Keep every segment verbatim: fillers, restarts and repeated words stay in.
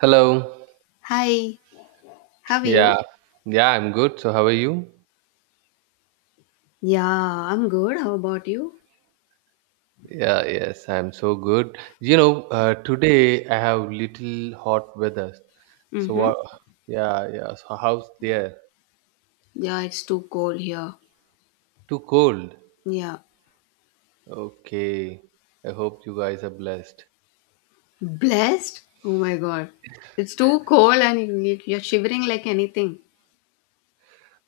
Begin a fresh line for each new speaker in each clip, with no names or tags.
Hello.
Hi, how are you?
Yeah. Yeah, I'm good. So, how are you?
Yeah, I'm good. How about you?
Yeah, yes, I'm so good. You know, uh, today I have little hot weather. So,
Mm-hmm.
what? Yeah, yeah. So, how's there?
Yeah, it's too cold here.
Too cold.
Yeah.
Okay. I hope you guys are blessed.
Blessed? Oh my god. It's too cold and you- you- you're shivering like anything.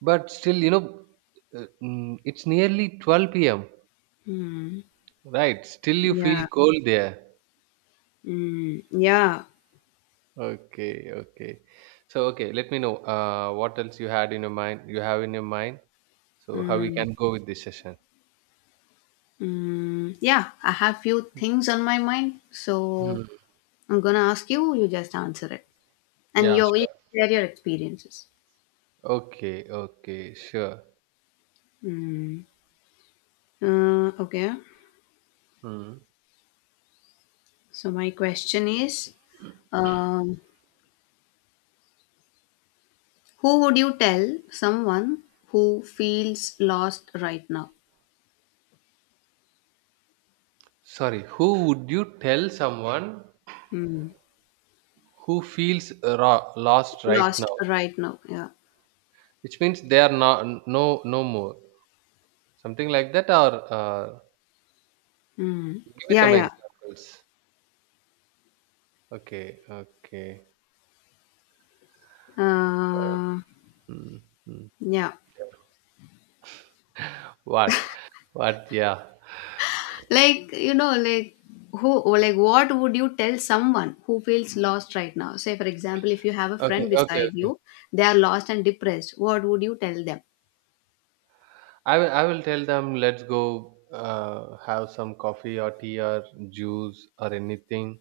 But still, you know, uh, mm, it's nearly twelve p m,
Hmm.
right? Still, you feel
Yeah.
cold there.
Mm, yeah.
Okay, okay. So, okay, let me know uh, what else you had in your mind, you have in your mind. So, how we
mm,
can go with this session.
Mm, yeah, I have few things on my mind. So
Hmm.
I'm gonna ask you, you just answer it. And
Yeah,
you you
sure.
share your experiences.
Okay, okay, sure.
Mm. Uh, okay.
Hmm.
So my question is, um, who would you tell someone who feels lost right now?
Sorry, who would you tell someone
Mm.
who feels ra- lost right
Lost
now?
right now, yeah.
Which means they are not no no more. Something like that, or uh,
Mm.
give me
Yeah,
some
yeah.
examples. Okay, okay.
Uh,
Hmm. Hmm.
yeah.
What? What? Yeah.
Like, you know, like who like what would you tell someone who feels lost right now? Say for example, if you have a
Okay,
friend
okay,
beside
okay.
you, they are lost and depressed, what would you tell them?
I will I will tell them let's go uh, have some coffee or tea or juice or anything,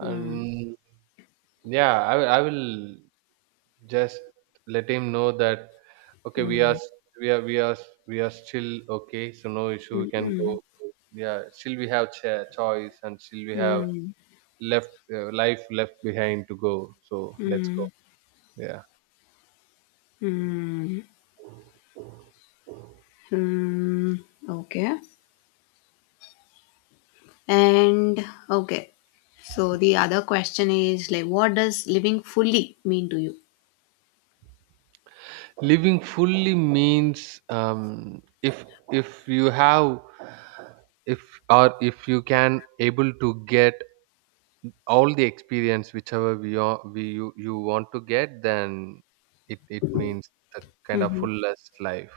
Mm.
and yeah, I will I will just let him know that okay, we
Mm.
are we are we are we are still okay, so no issue, we
Mm.
can go.
Mm.
Yeah, still we have cha- choice and still we have
Mm.
left uh, life left behind to go, so let's go.
Mm.
Yeah,
Mm. Hmm, okay. And okay, so the other question is, like, what does living fully mean to you?
living fully means um if if you have if or if you can able to get all the experience whichever we are we you, you want to get, then it it means the kind of
Hmm.
fullest life.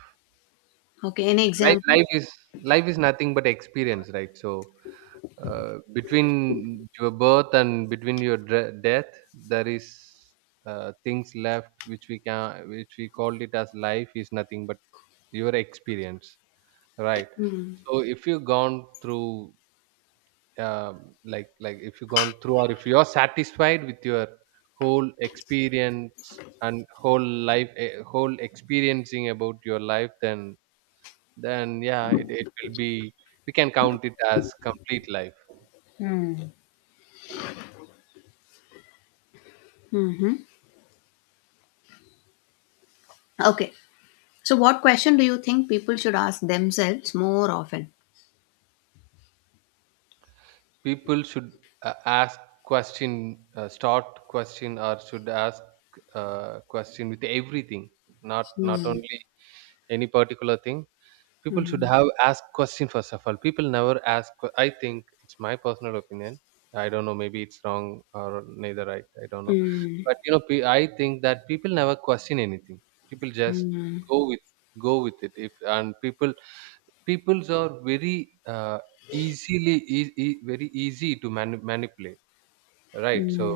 Okay, any
life
example?
life is life is nothing but experience, right? So uh, between your birth and between your dre- death, there is uh, things left which we can, which we called it as, life is nothing but your experience, right? So if you gone through um, like like if you gone through, or if you're satisfied with your whole experience and whole life, eh, whole experiencing about your life, then then yeah, it, it will be, we can count it as complete life.
Hmm. Hmm. Okay, so what question do you think people should ask themselves more often?
People should uh, ask question, uh, start question, or should ask uh, question with everything, not not
Mm,
only any particular thing. People should
mm,
have asked question. First of all, people never ask que- I think it's my personal opinion, I don't know, maybe it's wrong or neither right, I don't know.
mm,
But you know, pe- I think that people never question anything. People just
mm,
go with go with it. If and people, peoples are very uh, easily e- e- very easy to mani- manipulate, right? So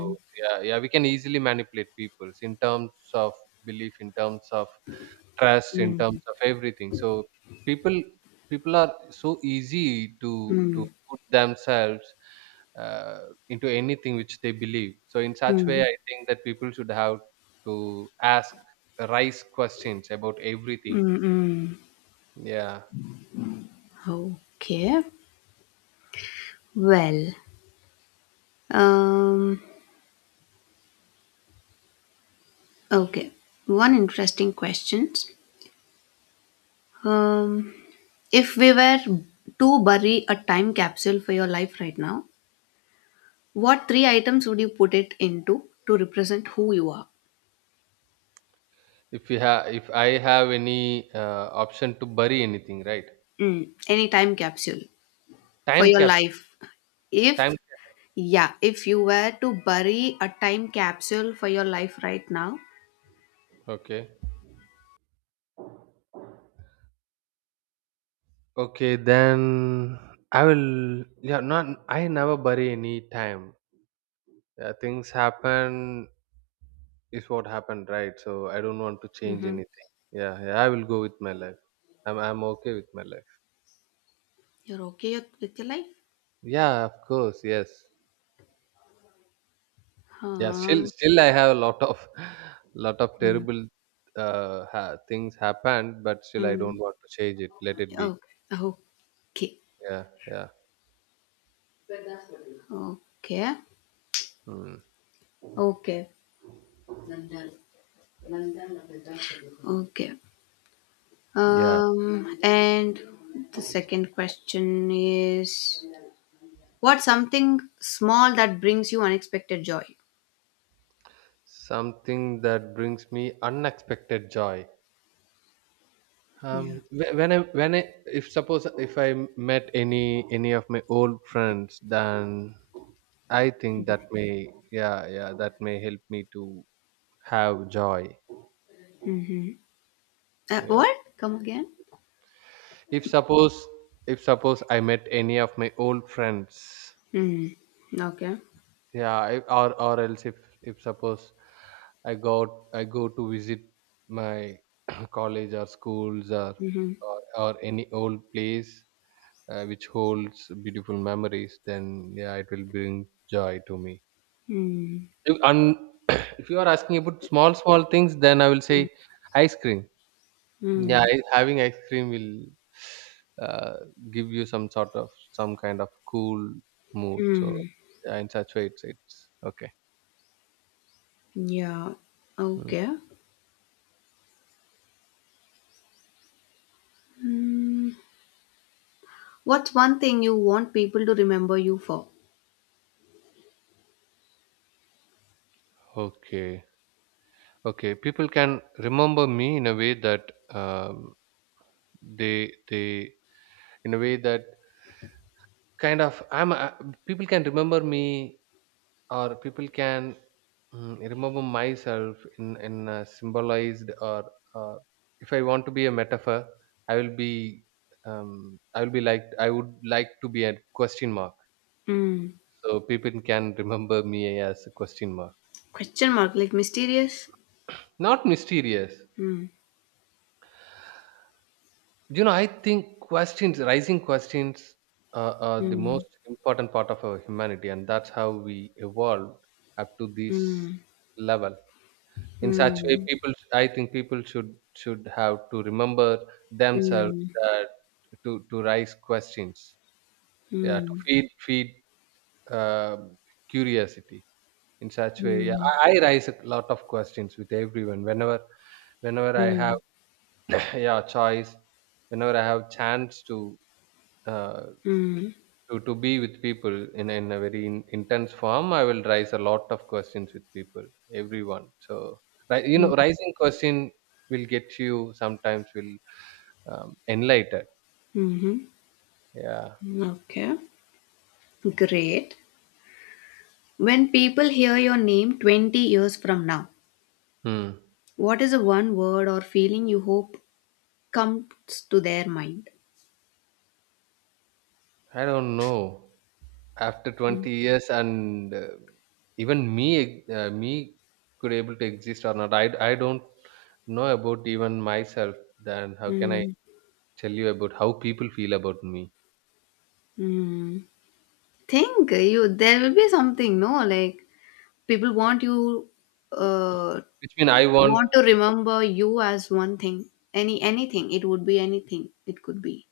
yeah, yeah, we can easily manipulate peoples in terms of belief, in terms of trust, in
mm, mm,
terms of everything. So people, people are so easy to
mm,
to
mm,
put themselves uh, into anything which they believe. So in such way, I think that people should have to ask rice questions about everything.
mm, mm.
Yeah.
Okay, well, um, okay, one interesting question. Um, If we were to bury a time capsule for your life right now, what three items would you put it into to represent who you are?
if you have if I have any uh, option to bury anything, right?
Mm, any time capsule for
Time
your
capsule.
life.
time
If, yeah, if you were to bury a time capsule for your life right now,
cap- okay, okay, then I will, yeah, not, I never bury any time. Yeah, things happen is what happened, right? So I don't want to change
hmm,
anything. Yeah, yeah, I will go with my life. I'm I'm okay with my life.
you're okay with your life?
Yeah, of course, yes. Yeah, still
Um,
still I have a lot of lot of
mm,
terrible uh ha- things happened, but still I don't
mm,
want to change it. Let it be.
okay, okay,
Yeah, yeah.
okay,
Hmm.
okay, okay.
Yeah.
Um, and the second question is, what's something small that brings you unexpected joy?
Something that brings me unexpected joy.
Yeah.
Um wh- when i when I If suppose, if I met any any of my old friends, then I think that may, yeah, yeah, that may help me to have joy.
Mm-hmm. Uh,
Yeah.
what? Come again?
if suppose if suppose I met any of my old friends.
Mm. Okay.
Yeah, I, or or else if if suppose I go i go to visit my college or schools, or
Mm-hmm.
or, or any old place uh, which holds beautiful memories, then yeah, it will bring joy to me.
Mm.
If- And if you are asking about small, small things, then I will say ice cream. Yeah,
Mm.
I- having ice cream will uh, give you some sort of, some kind of cool mood. So
Mm.
yeah, in such way, it's it's okay.
Yeah.
Mm.
Okay. Mm. What's one thing you want people to remember you for?
Okay, okay. People can remember me in a way that um, they they in a way that kind of I'm uh, people can remember me, or people can, mm, remember myself in in a symbolized or uh, if I want to be a metaphor, I will be, um, i will be like I would like to be a question mark.
Mm.
So people can remember me as a question mark.
Question mark, like mysterious?
Not mysterious.
Mm.
You know, I think questions, rising questions uh, are the
Mm.
most important part of our humanity, and that's how we evolved up to this
Mm.
level. In such way,
Mm.
people, I think people should should have to remember themselves
Mm.
that to to raise questions. Yeah, to
Mm.
feed feed uh, curiosity. In such way, yeah,
Mm,
I, I raise a lot of questions with everyone. Whenever, whenever I have
mm,
yeah, choice whenever I have chance to uh,
mm,
To to be with people in in a very in, intense form, I will raise a lot of questions with people, everyone. So ri- you
mm,
know, rising question will get you, sometimes will um, enlighten.
mhm.
Yeah.
Okay, great. When people hear your name twenty years from now,
Hmm.
what is the one word or feeling you hope comes to their mind?
I don't know. After
Mm,
twenty years, and uh, even me uh, me could able to exist or not. I I don't know about even myself. Then how can I
mm,
tell you about how people feel about me?
mm. Think you there will be something, no? Like, people want you uh
Which mean I want
want to
people.
remember you as one thing. Any anything. It would be anything. It could be.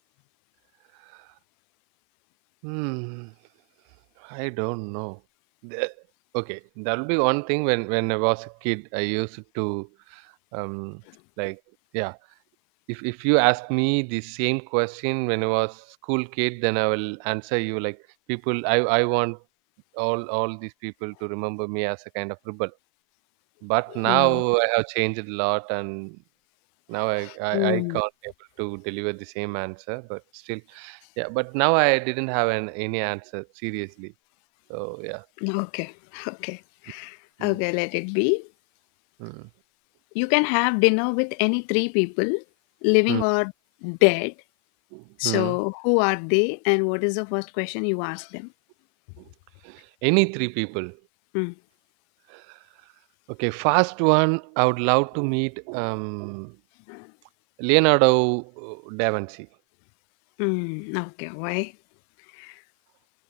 Hmm. I don't know. The- okay, that will be one thing. When when I was a kid, I used to um like, yeah. If if you ask me the same question when I was school kid, then I will answer you like people. I I want all all these people to remember me as a kind of rebel. But
Mm,
now I have changed a lot, and now I I, I
mm.
can't able to deliver the same answer. But still, yeah. But now I didn't have an any answer seriously. So yeah.
Okay. Okay.
Hmm.
Okay, let it be.
Hmm.
You can have dinner with any three people,
Hmm.
living or dead.
Mm.
So, who are they and what is the first question you ask them?
Any three people.
Mm.
Okay, first one, I would love to meet um, Leonardo uh, da Vinci
Mm. Okay, why?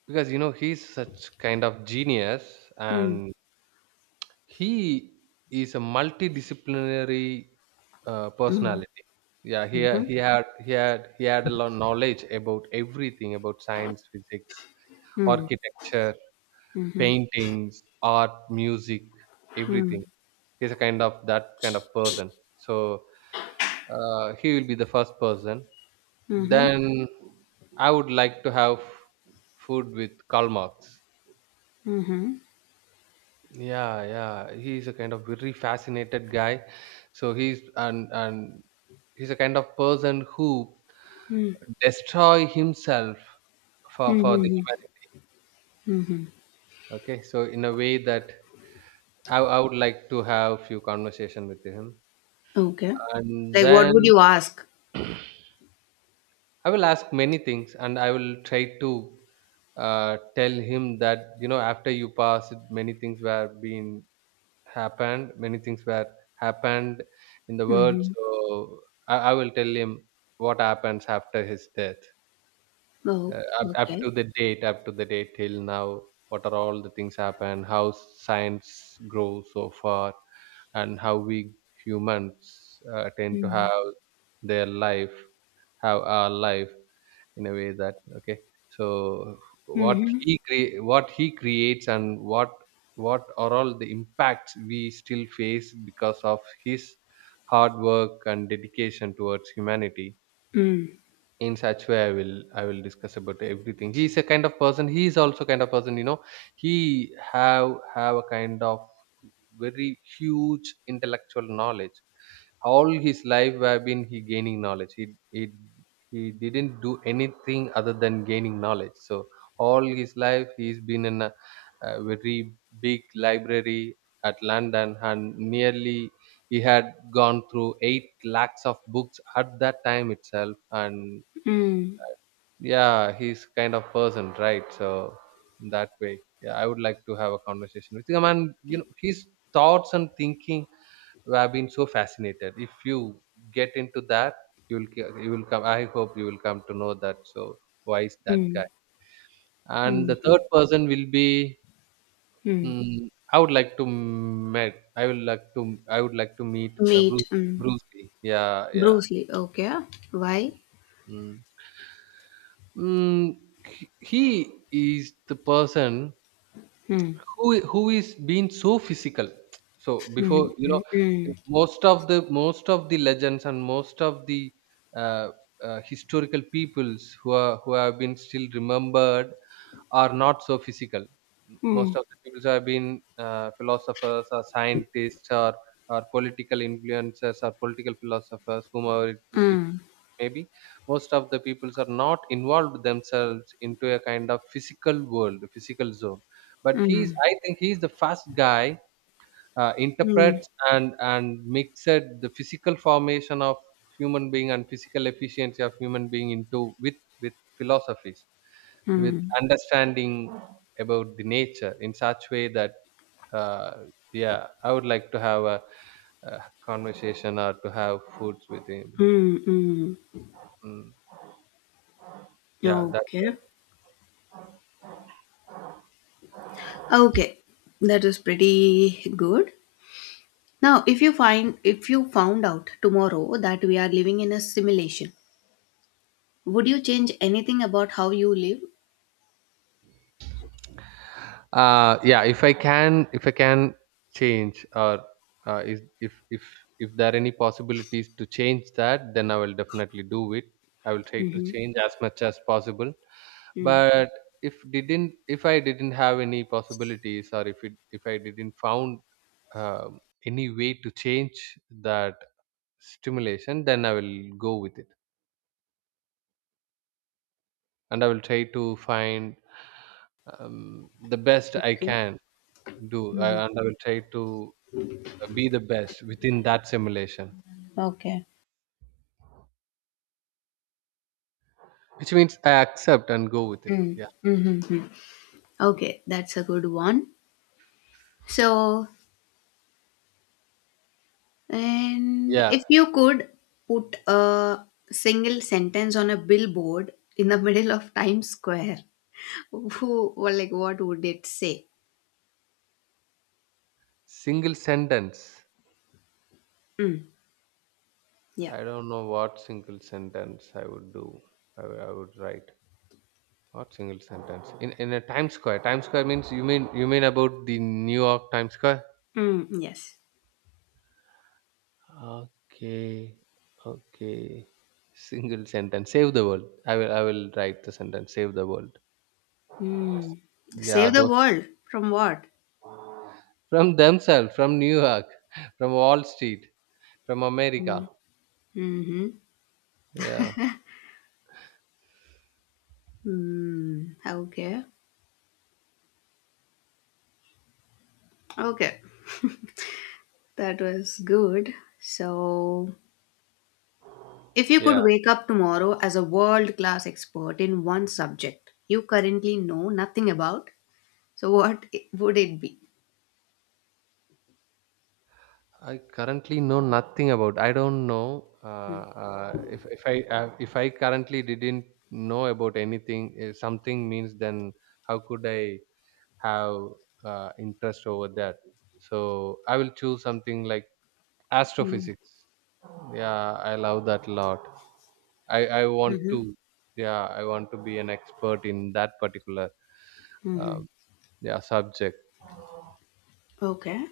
because you know, he's such kind of genius,
Mm.
and he is a multidisciplinary uh,
Mm.
personality. Yeah, he ha-
Mm-hmm.
he had he had he had a lot of knowledge about everything, about science, physics,
Mm.
architecture,
Mm-hmm.
paintings, art, music,
Mm.
everything. He's a kind of, that kind of person, so uh, he will be the first person.
Mm-hmm.
Then I would like to have food with Karl Marx.
Mm-hmm.
Yeah, yeah, he's a kind of very fascinated guy. So he's, and and he's a kind of person who
Mm.
destroy himself for for the
Mm-hmm.
humanity.
Mm-hmm.
Okay, so in a way that i, I would like to have few conversation with him.
Okay.
And
Like, what would
then
you ask?
I will ask many things, and I will try to uh, tell him that you know, after you passed, many things were being happened, many things were happened in the world.
Mm-hmm.
So I, I will tell him what happens after his death,
Oh,
uh, up, up to
okay.
the date, up to the date till now. What are all the things happen? How science grows so far, and how we humans uh, tend to
Mm-hmm.
have their life, have our life in a way that okay. So what
Mm-hmm.
he cre- what he creates, and what what are all the impacts we still face because of his hard work and dedication towards humanity.
Mm.
In such way, I will, I will discuss about everything. He is a kind of person, he is also kind of person, you know, he have have a kind of very huge intellectual knowledge. All his life, have been, he gaining knowledge, he he he didn't do anything other than gaining knowledge. So all his life he's been in a, a very big library at London, and nearly he had gone through eight lakhs of books at that time itself. And
Mm.
yeah, he's kind of person, right? So in that way, yeah, I would like to have a conversation with him, and you know, his thoughts and thinking I've been so fascinated. If you get into that, you'll ca- you will come, I hope you will come to know that. So why is that guy?
Mm.
And the third
Mm-hmm.
person will be,
Mm.
mm, I would like to met. I would like to. I would like to meet uh,
Meat.
Bruce
Mm.
Bruce Lee. Yeah, yeah.
Bruce Lee. Okay. Why?
Mm. Mm, he he is the person
Hmm.
who i- who is being so physical, so before,
Hmm.
you know
Hmm.
most of the most of the legends and most of the uh, uh, historical peoples who are who have been still remembered are not so physical.
Hmm.
Most of the people who have been uh, philosophers or scientists, or or political influencers or political philosophers, whomever it, it
Hmm.
maybe. Most of the peoples are not involved themselves into a kind of physical world, physical zone, but he's
Hmm.
I think he's the first guy, uh,
Hmm.
interprets and and mixed the physical formation of human being and physical efficiency of human being into, with with philosophies, with
Hmm.
understanding about the nature in such way that, uh, yeah, I would like to have a, a conversation or to have foods with him.
Hmm. Mm.
mm, yeah, that's...
Okay. Okay. That is pretty good. Now, if you find if you found out tomorrow that we are living in a simulation, would you change anything about how you live?
uh Yeah, if i can if i can change, or uh, is if if if there are any possibilities to change that, then I will definitely do it. I will try to
Hmm.
change as much as possible.
Hmm.
But if didn't if I didn't have any possibilities, or if it if I didn't found um any way to change that stimulation, then I will go with it, and I will try to find um, the best I
Okay.
can do, uh, and I will try to be the best within that simulation,
Okay.
which means I accept and go with it.
Mm,
Yeah.
mm, hmm. Okay, that's a good one. So, and
Yeah,
if you could put a single sentence on a billboard in the middle of Times Square, who, well, like, what would it say?
single sentence.
Mm, yeah.
I don't know what single sentence I would do. I would, I would write... What single sentence in in a times square times square means, you mean you mean about the New York Times Square?
Mm, yes.
Okay, okay, single sentence: save the world. I will i will write the sentence "save the world."
Mm.
Yeah,
Save the
those,
world from what?
from themselves, from New York, from Wall Street, from America.
Mm. Mm-hmm.
Yeah.
Mm, okay. Okay. That was good. So, if you
Yeah,
could wake up tomorrow as a world class expert in one subject you currently know nothing about, so what i- would it be?
I currently know nothing about. I don't know, uh, uh, if if I uh, if I currently didn't know about anything, uh, something means, then how could I have uh, interest over that? So I will choose something like
Mm-hmm.
astrophysics. Yeah, I love that a lot. I I want to,
Mm-hmm.
yeah, I want to be an expert in that particular, um yeah, subject.
Okay.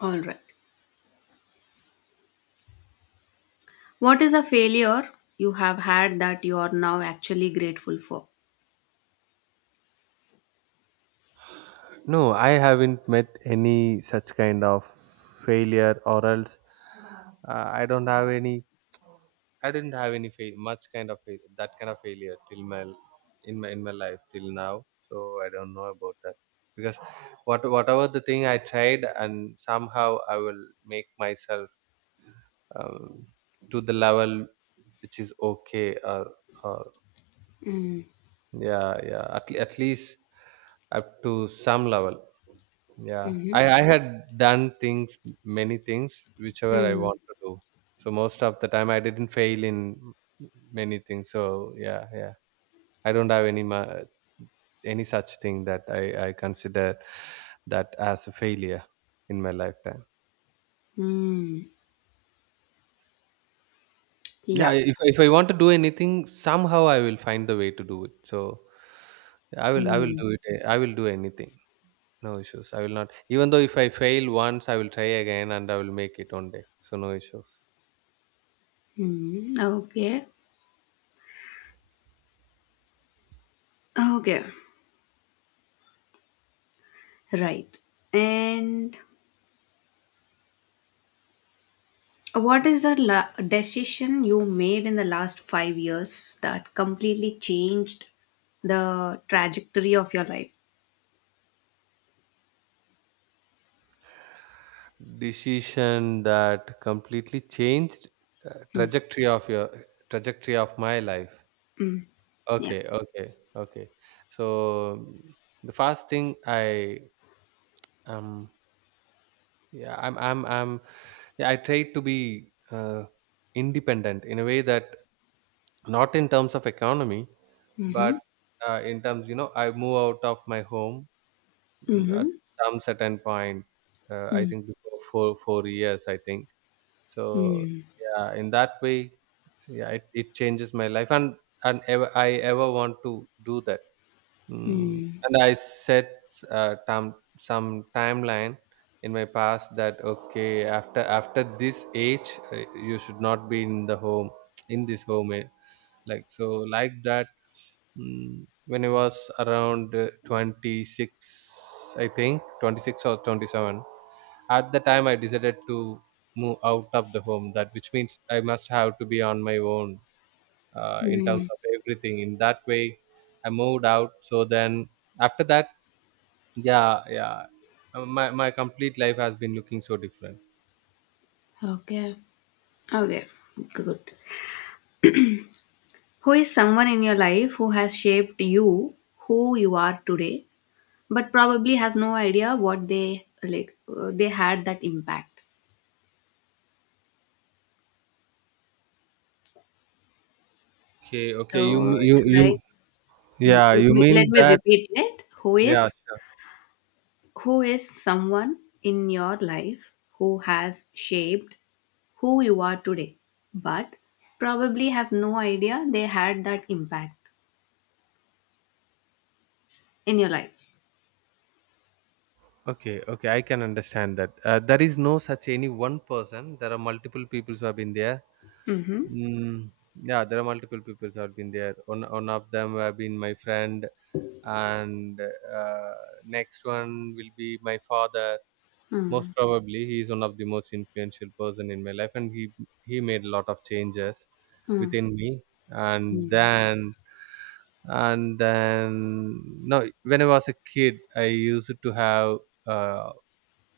All right. What is a failure you have had that you are now actually grateful for?
No, I haven't met any such kind of failure, or else, uh, I don't have any. I didn't have any fail, much kind of fail, that kind of failure till my, in my in my life till now. So I don't know about that, because what whatever the thing I tried, and somehow I will make myself, um, to the level which is okay, or, or
Mm-hmm.
yeah, yeah, at, le- at least up to some level, yeah. i
Mm-hmm.
i had done things, many things whichever I want to do, so most of the time I didn't fail in many things, so yeah, yeah. I don't have any ma- any such thing that i i consider that as a failure in my lifetime.
Mm-hmm.
Yeah,
Yeah.
if, if I want to do anything, somehow I will find the way to do it, so i will i will do it. I will do anything. No issues. I will not. Even though if I fail once, I will try again, and I will make it one day. So no issues.
Mm-hmm. Okay. Okay. Right. And what is the la- decision you made in the last five years that completely changed the trajectory of your life?
Decision that completely changed, uh,
Mm-hmm.
trajectory of your trajectory of my life.
Yeah.
Okay, okay, okay. So, mm, the first thing I, um yeah, I'm I'm I'm yeah, I try to be, uh, independent in a way that, not in terms of economy,
Mm-hmm.
but, uh, in terms, you know I move out of my home, mm, at
Mhm.
some certain point, uh, I
Mm,
think, before four four years, I think, so.
hmm,
Yeah, in that way, yeah, it, it changes my life, and and ever I ever want to do that. mm.
mm,
And I set, uh, time some timeline in my past, that okay, after after this age, uh, you should not be in the home in this home, eh, like so, like that. Mm, when I was around, uh, twenty-six, I think twenty-six or twenty-seven. At the time, I decided to move out of the home. That, which means I must have to be on my own, uh, in terms
hmm.
of everything. In that way, I moved out. So then, after that, yeah, yeah, uh, my my complete life has been looking so different.
Okay. Okay. Good. Who is someone in your life who has shaped you, who you are today, but probably has no idea what they like. Uh, they had that impact.
Okay, okay, you
So
m- you
it's
you
like yeah.
yeah,
Let
you
me let
mean
me
that?
repeat it. Who
Yeah.
is who is someone in your life who has shaped who you are today, but probably has no idea they had that impact. In your life.
Okay, okay, I can understand that. Uh, there is no such any one person. There are multiple people who have been there.
Mhm.
Mm, yeah, there are multiple people who have been there. One, one of them have been my friend, and, uh, next one will be my father.
Mm.
Most probably, he is one of the most influential person in my life, and he he made a lot of changes
Mm.
within me. And
Mm.
then, and then no, when I was a kid, I used to have. Uh,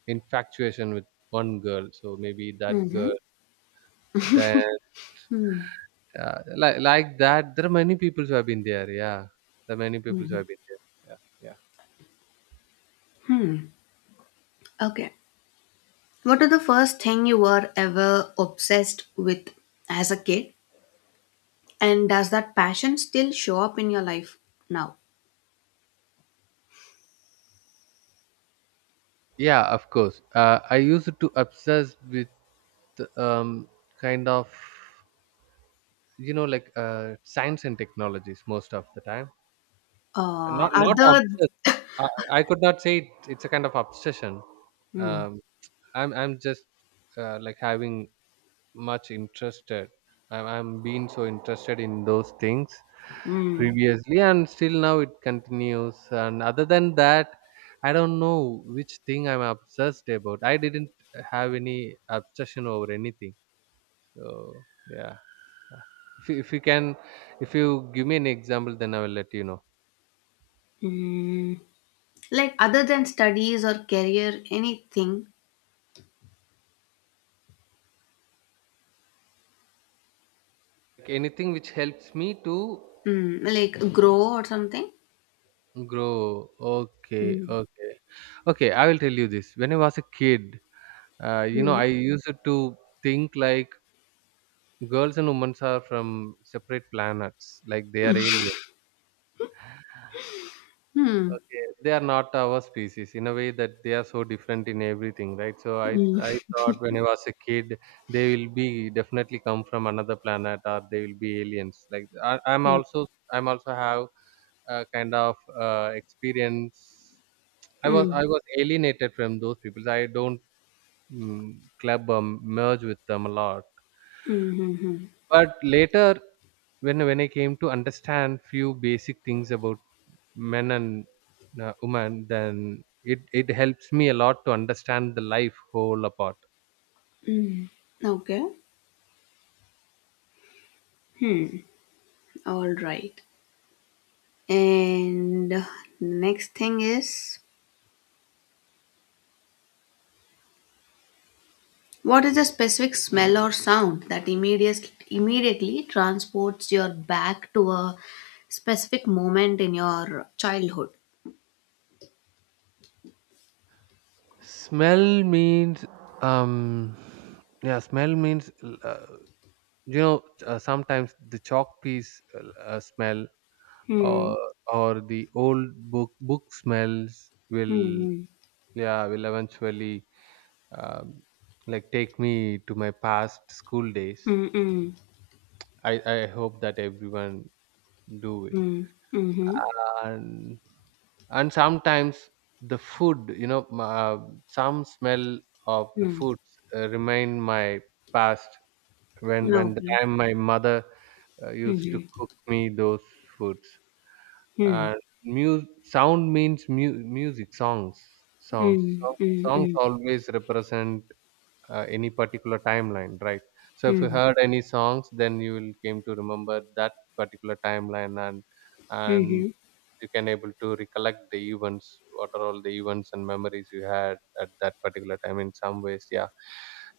infatuation with one girl. So maybe that
Mhm.
girl. Then, uh, like like that, there are many people who have been there. Yeah, there are many people who have been there. Yeah, yeah.
Okay. What are the first thing you were ever obsessed with as a kid? And does that passion still show up in your life now?
Yeah, of course. Uh, I used to obsess with, um, kind of, you know like, uh, science and technologies most of the time.
Uh,
Not not
other
obsessed. I, I could not say it, it's a kind of obsession.
mm,
Um, I'm I'm just, uh, like having much interested, i'm, I'm been so interested in those things
mm,
previously, and still now it continues, and other than that, I don't know which thing I'm obsessed about. I didn't have any obsession over anything, so yeah. if you, if you can if you give me an example, then I will let you know.
mm. Like, other than studies or career, anything,
Like, anything which helps me to
mm, like grow or something.
grow. Okay,
Mm,
okay, okay, I will tell you this. When I was a kid, Uh, you know,
mm,
I used to think, like, girls and women are from separate planets, like they are alien.
mm,
Okay, they are not our species in a way that they are so different in everything, right? So I I
mm,
thought, when I was a kid, they will be definitely come from another planet, or they will be aliens. Like, I, I'm
mm,
also I'm also have a kind of, uh, experience. I was
mm,
I was alienated from those people. I don't, mm, club, um, merge with them a lot.
mm, mm,
But later, when when I came to understand few basic things about men and, uh, women, then it it helps me a lot to understand the life whole apart.
mm. Okay, all right. And the next thing is, what is the specific smell or sound that immediately immediately transports your back to a specific moment in your childhood?
Smell means, um yeah, smell means uh, you know uh, sometimes the chalk piece, uh, uh, smell,
Hmm.
or or the old book book smells will,
Hmm.
yeah will eventually, um, like, take me to my past school days.
Hmm. Hmm.
I, I hope that everyone do it.
Hmm. Hmm.
And and sometimes, the food, you know, m- uh, some smell of the
Hmm.
foods, uh, remind my past, when when
No.
the time my mother, uh,
Hmm.
used to
Hmm.
cook me those foods.
Hmm.
And mu- sound means, mu- music, songs, songs,
Hmm.
songs. Songs
Hmm.
always represent, uh, any particular timeline, right? So if you
Hmm.
heard any songs, then you will came to remember that particular timeline, and and
Hmm.
you can able to recollect the events, what are all the events and memories you had at that particular time. In some ways, yeah,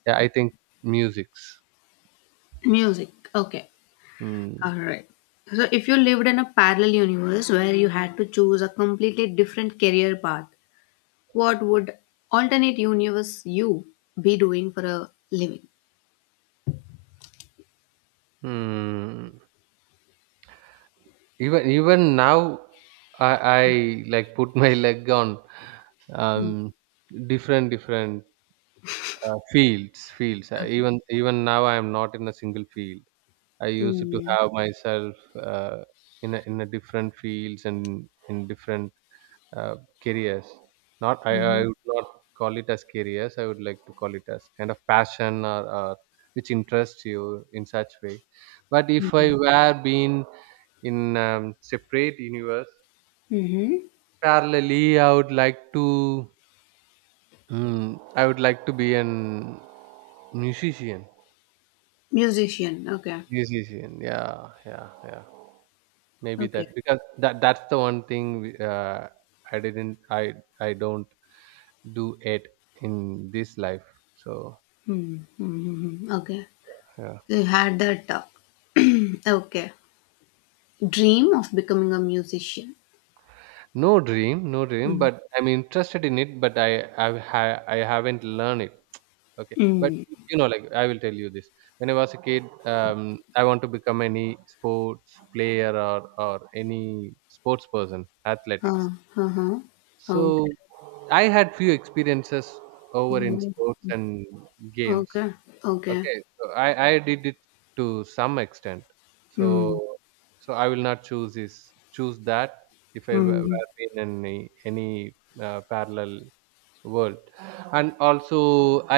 yeah, I think musics.
Music. Okay. All
Hmm.
right. So, if you lived in a parallel universe where you had to choose a completely different career path, what would alternate universe you be doing for a living?
Hmm. Even even now, I I like put my leg on,
Mm.
um different different, uh, fields fields. Uh,
Okay.
even even now, I am not in a single field. I used to
Mm.
have myself, uh, in a, in a different fields and in different, uh, careers. Not I, I
Mhm.
would not call it as careers. I would like to call it as kind of passion, or, or which interests you in such way. But if I
Mhm.
were being in, um, separate universe,
Mhm.
parallelly, I would like to mm, I would like to be an musician.
Musician. Okay.
Musician, yeah, yeah, yeah. Maybe
Okay.
that, because that that's the one thing, we- uh, I didn't I I don't do it in this life, so.
Hmm. Hmm. Hmm, hmm. Okay.
Yeah,
So you had that. Uh, okay. Dream of becoming a musician.
no dream, no dream
Mm.
but I'm interested in it, but i i, ha- I haven't learned it. Okay, but,
Mm.
you know like, I will tell you this. When I was a kid, um, I want to become any sports player, or or any sports person, athletics.
Uh, uh-huh.
So
Okay.
I had few experiences over in
Mm.
sports and games.
Okay. Okay.
Okay, so I I did it to some extent. So
Mm.
so I will not choose this, choose that, if I were
Mm.
were in any any, uh, parallel world. And also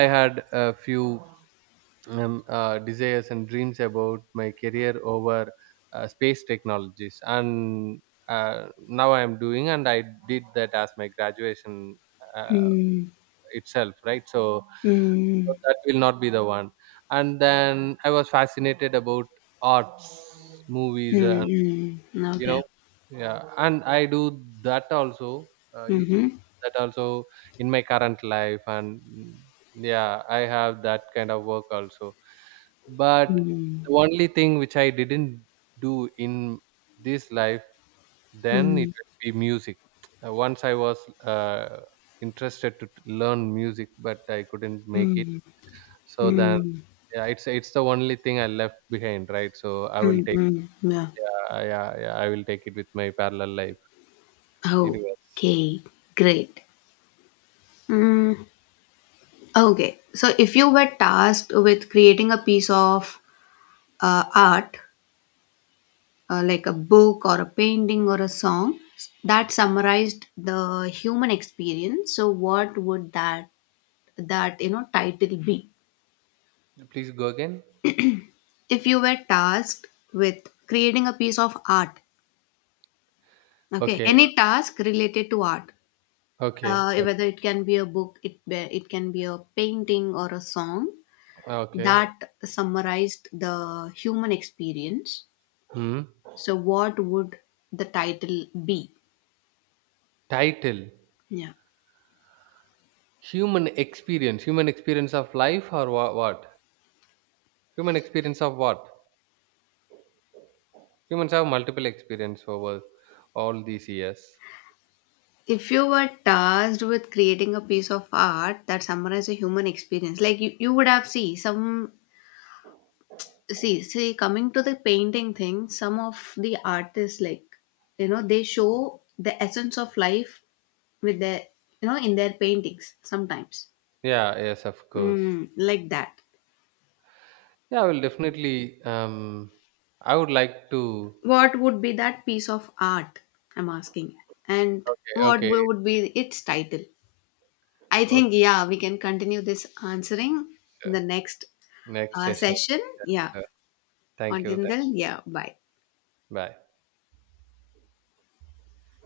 I had a few, um, uh, desires and dreams about my career over, uh, space technologies, and, uh, now I am doing, and I did that as my graduation. Uh,
Mm.
itself, right, so, so
Mm.
that will not be the one. And then I was fascinated about arts, movies, and,
Mm. Mm.
you
Okay.
know yeah, and I do that also, uh, used to
Mm-hmm.
do that also in my current life, and, mm, yeah, I have that kind of work also, but
Mm,
the only thing which I didn't do in this life, then it
mm,
will be music. Uh, once I was, uh, interested to, t- learn music, but I couldn't make it,
mm,
so then,
mm,
yeah, it's it's the only thing I left behind, right? So I will
mm,
take...
mm, yeah.
Yeah, yeah, yeah, I will take it with my parallel life universe.
Okay, great. Mm, okay, so if you were tasked with creating a piece of uh, art, uh, like a book or a painting or a song that summarized the human experience, so what would that that you know title be?
Please go again.
If you were tasked with creating a piece of art, okay,
Okay,
any task related to art,
okay,
uh, whether it can be a book, it be- it can be a painting or a song
okay.
that summarized the human experience.
Hmm.
So, what would the title be?
Title.
Yeah.
Human experience, human experience of life, or wha- what human experience of what? Humans have multiple experience over all these years.
If you were tasked with creating a piece of art that summarizes a human experience, like you, you would have see some see see coming to the painting thing, some of the artists, like, you know, they show the essence of life with their you know in their paintings sometimes.
Yeah, yes, of course.
Mm, like that.
Yeah, I will definitely. Um, I would like to.
What would be that piece of art? I'm asking. And
Okay,
what
okay,
would be its title? I
okay.
think, yeah, we can continue this answering in the
Sure.
next
Next
uh,
session.
session. Yeah.
Sure. Thank you.
Until
Thank you.
then, yeah, bye.
Bye.